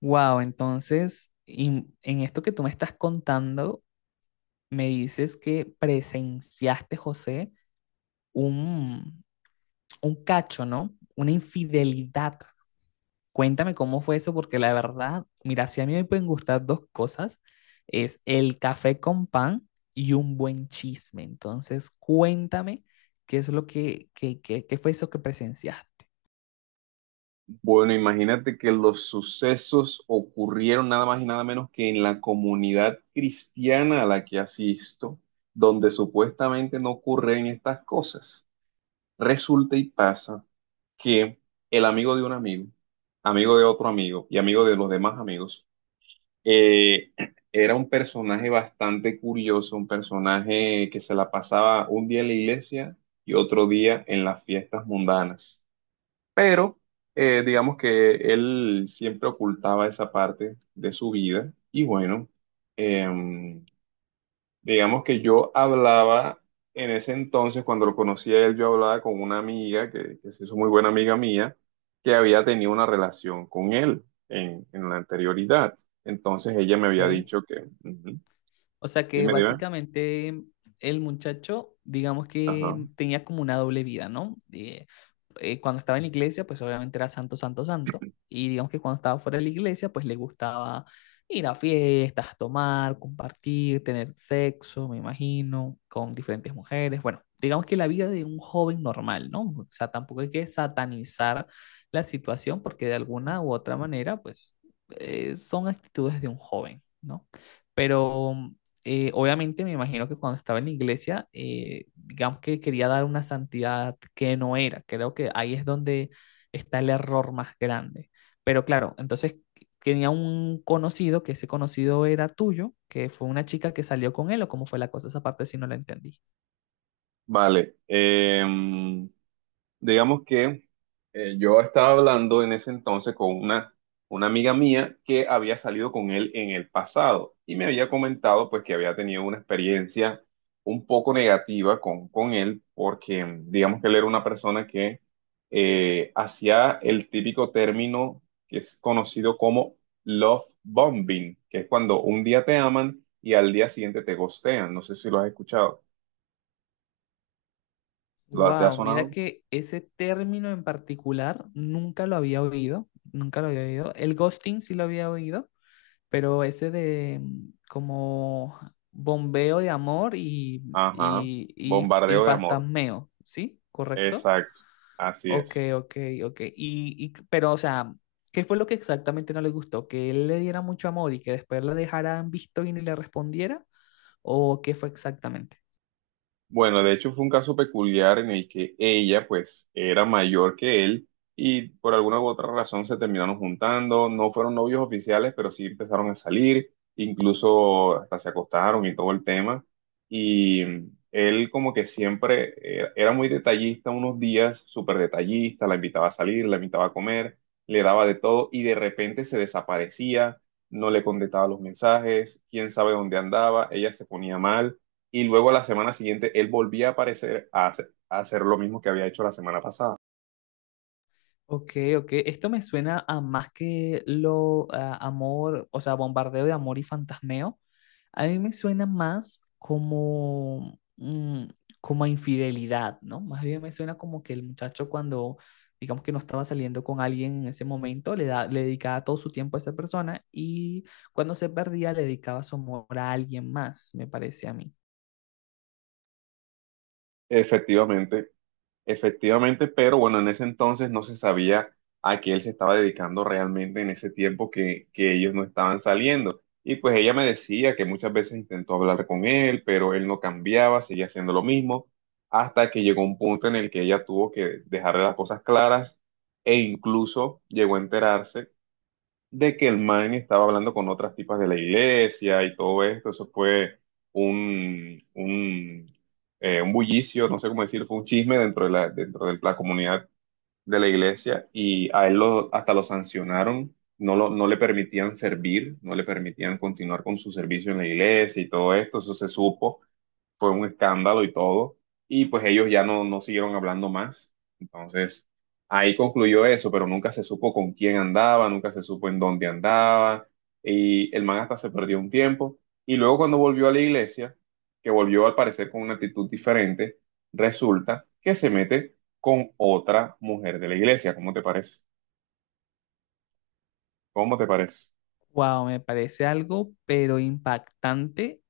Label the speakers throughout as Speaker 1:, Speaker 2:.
Speaker 1: Wow, entonces, en esto que tú me estás contando, me dices que presenciaste, José, un, un cacho, ¿no? Una infidelidad. Cuéntame cómo fue eso, porque la verdad, mira, si a mí me pueden gustar dos cosas, es el café con pan y un buen chisme. Entonces, cuéntame qué es lo qué fue eso que presenciaste.
Speaker 2: Bueno, imagínate que los sucesos ocurrieron nada más y nada menos que en la comunidad cristiana a la que asisto, donde supuestamente no ocurren estas cosas. Resulta y pasa que el amigo de un amigo, amigo de otro amigo y amigo de los demás amigos, eh, era un personaje bastante curioso, un personaje que se la pasaba un día en la iglesia y otro día en las fiestas mundanas. Pero digamos que él siempre ocultaba esa parte de su vida y bueno, em, digamos que yo hablaba en ese entonces, cuando lo conocía a él, yo hablaba con una amiga que se hizo muy buena amiga mía, que había tenido una relación con él en la anterioridad. Entonces ella me había
Speaker 1: Ok.
Speaker 2: dicho que. Ujú.
Speaker 1: O sea que
Speaker 2: Dime, dime.
Speaker 1: básicamente el muchacho, digamos que
Speaker 2: Ajá.
Speaker 1: tenía como una doble vida, ¿no? Cuando estaba en la iglesia, pues obviamente era santo, santo, santo. Y digamos que cuando estaba fuera de la iglesia, pues le gustaba ir a fiestas, tomar, compartir, tener sexo, me imagino, con diferentes mujeres. Bueno, digamos que la vida de un joven normal, ¿no? O sea, tampoco hay que satanizar la situación porque de alguna u otra manera, pues son actitudes de un joven, ¿no? Pero obviamente me imagino que cuando estaba en la iglesia, digamos que quería dar una santidad que no era. Creo que ahí es donde está el error más grande. Pero claro, entonces tenía un conocido, que ese conocido era tuyo, que fue una chica que salió con él, o cómo fue la cosa, esa parte si no la entendí.
Speaker 2: Vale. Digamos que yo estaba hablando en ese entonces con una amiga mía que había salido con él en el pasado y me había comentado pues que había tenido una experiencia un poco negativa con él porque digamos que él era una persona que hacía el típico término que es conocido como love bombing, que es cuando un día te aman y al día siguiente te ghostean. No sé si lo has escuchado. ¿Lo- ¿Te ha
Speaker 1: Wow, mira
Speaker 2: sonado?
Speaker 1: que ese término en particular nunca lo había oído, nunca lo había oído. El ghosting sí lo había oído, pero ese de como bombeo de amor y,
Speaker 2: Ajá,
Speaker 1: y, y, y
Speaker 2: bombardeo de amor.
Speaker 1: fantasmeo, ¿sí? ¿Correcto?
Speaker 2: Exacto, así
Speaker 1: Ok,
Speaker 2: es.
Speaker 1: ok, ok. Pero, o sea, ¿qué fue lo que exactamente no le gustó? ¿Que él le diera mucho amor y que después la dejara en visto y ni le respondiera? ¿O qué fue exactamente?
Speaker 2: Bueno, de hecho fue un caso peculiar en el que ella pues era mayor que él y por alguna u otra razón se terminaron juntando, no fueron novios oficiales, pero sí empezaron a salir, incluso hasta se acostaron y todo el tema. Y él como que siempre era muy detallista unos días, súper detallista, la invitaba a salir, la invitaba a comer, le daba de todo y de repente se desaparecía, no le contestaba los mensajes, quién sabe dónde andaba, ella se ponía mal y luego la semana siguiente él volvía a aparecer a hacer lo mismo que había hecho la semana pasada.
Speaker 1: Ok, ok. Esto me suena a más que lo a amor, o sea, bombardeo de amor y fantasmeo. A mí me suena más como, como a infidelidad, ¿no? Más bien me suena como que el muchacho cuando, digamos que no estaba saliendo con alguien en ese momento, le dedicaba todo su tiempo a esa persona y cuando se perdía le dedicaba su amor a alguien más, me parece a mí.
Speaker 2: Efectivamente, efectivamente, pero bueno, en ese entonces no se sabía a qué él se estaba dedicando realmente en ese tiempo que ellos no estaban saliendo. Y pues ella me decía que muchas veces intentó hablar con él, pero él no cambiaba, seguía haciendo lo mismo, hasta que llegó un punto en el que ella tuvo que dejarle las cosas claras e incluso llegó a enterarse de que el man estaba hablando con otras tipas de la iglesia y todo esto. Eso fue un, un, un bullicio, no sé cómo decir, fue un chisme dentro de la comunidad de la iglesia y a él lo, hasta lo sancionaron. No, no le permitían servir, no le permitían continuar con su servicio en la iglesia y todo esto, eso se supo fue un escándalo y todo, y pues ellos ya no siguieron hablando más. Entonces, ahí concluyó eso, pero nunca se supo con quién andaba, nunca se supo en dónde andaba, y el man hasta se perdió un tiempo. Y luego cuando volvió a la iglesia, que volvió al parecer con una actitud diferente, resulta que se mete con otra mujer de la iglesia. ¿Cómo te parece? ¿Cómo te parece?
Speaker 1: Wow, me parece algo, pero impactante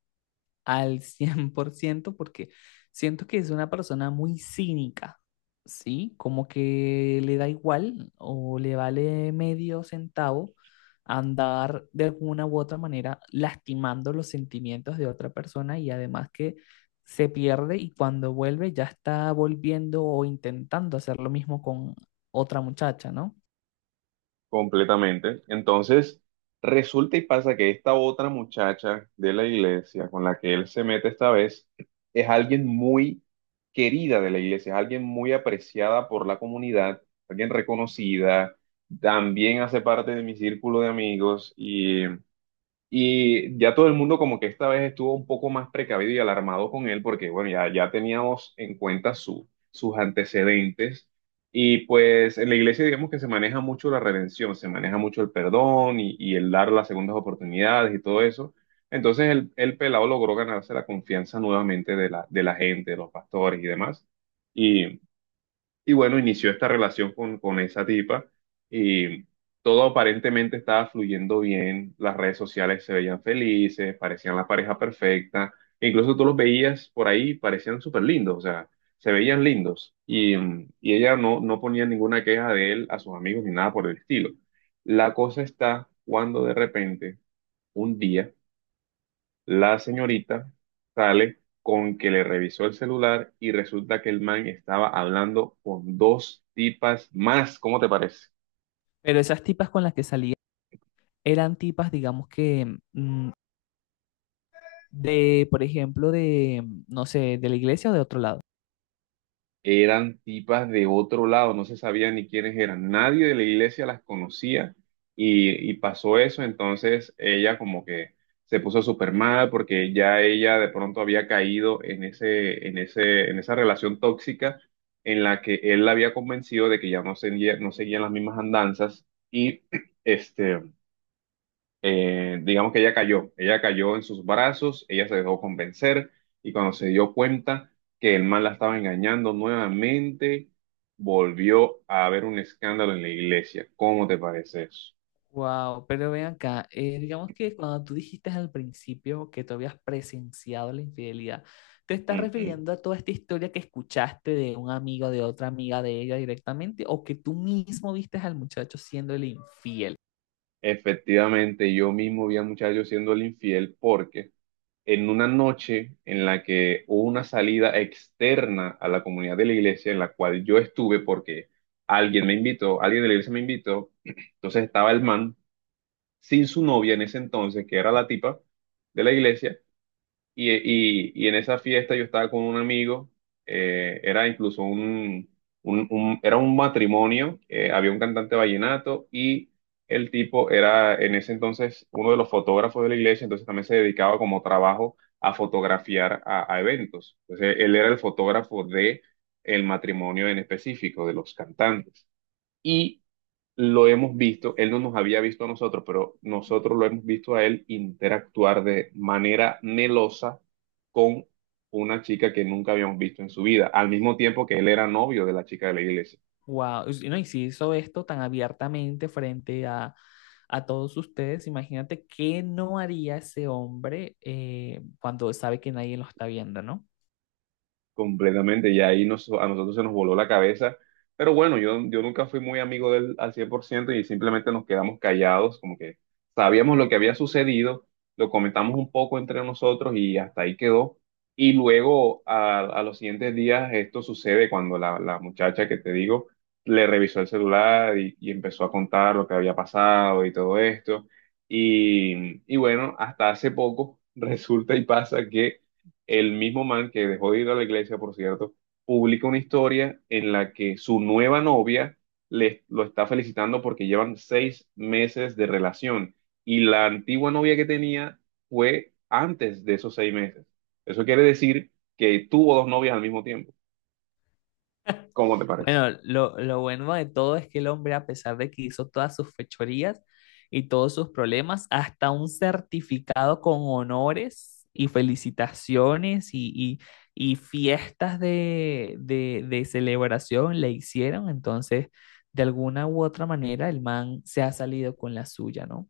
Speaker 1: al 100% porque siento que es una persona muy cínica, ¿sí? Como que le da igual o le vale medio centavo andar de alguna u otra manera lastimando los sentimientos de otra persona y además que se pierde y cuando vuelve ya está volviendo o intentando hacer lo mismo con otra muchacha, ¿no?
Speaker 2: Completamente. Entonces, resulta y pasa que esta otra muchacha de la iglesia con la que él se mete esta vez es alguien muy querida de la iglesia, es alguien muy apreciada por la comunidad, alguien reconocida, también hace parte de mi círculo de amigos y ya todo el mundo como que esta vez estuvo un poco más precavido y alarmado con él porque, bueno, ya teníamos en cuenta sus antecedentes. Y pues en la iglesia digamos que se maneja mucho la redención, se maneja mucho el perdón y el dar las segundas oportunidades y todo eso. Entonces el pelado logró ganarse la confianza nuevamente de la gente, de los pastores y demás. Y bueno, inició esta relación con esa tipa y todo aparentemente estaba fluyendo bien, las redes sociales se veían felices, parecían la pareja perfecta, e incluso tú los veías por ahí, parecían súper lindos, o sea, se veían lindos y ella no ponía ninguna queja de él a sus amigos ni nada por el estilo. La cosa está cuando de repente, un día, la señorita sale con que le revisó el celular y resulta que el man estaba hablando con dos tipas más. ¿Cómo te parece?
Speaker 1: Pero esas tipas con las que salía eran tipas, digamos que de, por ejemplo, de, no sé, de la iglesia o de otro lado.
Speaker 2: Eran tipas de otro lado, no se sabía ni quiénes eran, nadie de la iglesia las conocía y pasó eso, entonces ella como que se puso súper mal porque ya ella de pronto había caído en ese, en ese, en esa relación tóxica en la que él la había convencido de que ya no seguía, no seguían las mismas andanzas y este digamos que ella cayó en sus brazos, ella se dejó convencer y cuando se dio cuenta que el man la estaba engañando nuevamente, volvió a haber un escándalo en la iglesia. ¿Cómo te parece eso?
Speaker 1: Wow, pero ven acá, digamos que cuando tú dijiste al principio que tú habías presenciado la infidelidad, ¿te estás
Speaker 2: Ujú.
Speaker 1: refiriendo a toda esta historia que escuchaste de un amigo, de otra amiga de ella directamente, o que tú mismo viste al muchacho siendo el infiel?
Speaker 2: Efectivamente, yo mismo vi a muchachos siendo el infiel porque en una noche en la que hubo una salida externa a la comunidad de la iglesia en la cual yo estuve porque alguien me invitó, alguien de la iglesia me invitó, entonces estaba el man sin su novia en ese entonces, que era la tipa de la iglesia, y en esa fiesta yo estaba con un amigo, era incluso era un matrimonio, había un cantante vallenato y el tipo era en ese entonces uno de los fotógrafos de la iglesia, entonces también se dedicaba como trabajo a fotografiar a eventos. Entonces él era el fotógrafo de el matrimonio en específico de los cantantes. Y lo hemos visto, él no nos había visto a nosotros, pero nosotros lo hemos visto a él interactuar de manera melosa con una chica que nunca habíamos visto en su vida, al mismo tiempo que él era novio de la chica de la iglesia.
Speaker 1: Wow, y, si, no, y si hizo esto tan abiertamente frente a todos ustedes, imagínate qué no haría ese hombre cuando sabe que nadie lo está viendo, ¿no?
Speaker 2: Completamente, y ahí a nosotros se nos voló la cabeza. Pero bueno, yo nunca fui muy amigo de él al 100% y simplemente nos quedamos callados, como que sabíamos lo que había sucedido, lo comentamos un poco entre nosotros y hasta ahí quedó. Y luego, a los siguientes días, esto sucede cuando la muchacha que te digo le revisó el celular y empezó a contar lo que había pasado y todo esto. Y bueno, hasta hace poco resulta y pasa que el mismo man que dejó de ir a la iglesia, por cierto, publica una historia en la que su nueva novia lo está felicitando porque llevan 6 meses de relación y la antigua novia que tenía fue antes de esos 6 meses. Eso quiere decir que tuvo dos novias al mismo tiempo. ¿Cómo te parece?
Speaker 1: Bueno, lo bueno de todo es que el hombre, a pesar de que hizo todas sus fechorías y todos sus problemas, hasta un certificado con honores y felicitaciones y fiestas de celebración le hicieron. Entonces, de alguna u otra manera, el man se ha salido con la suya, ¿no?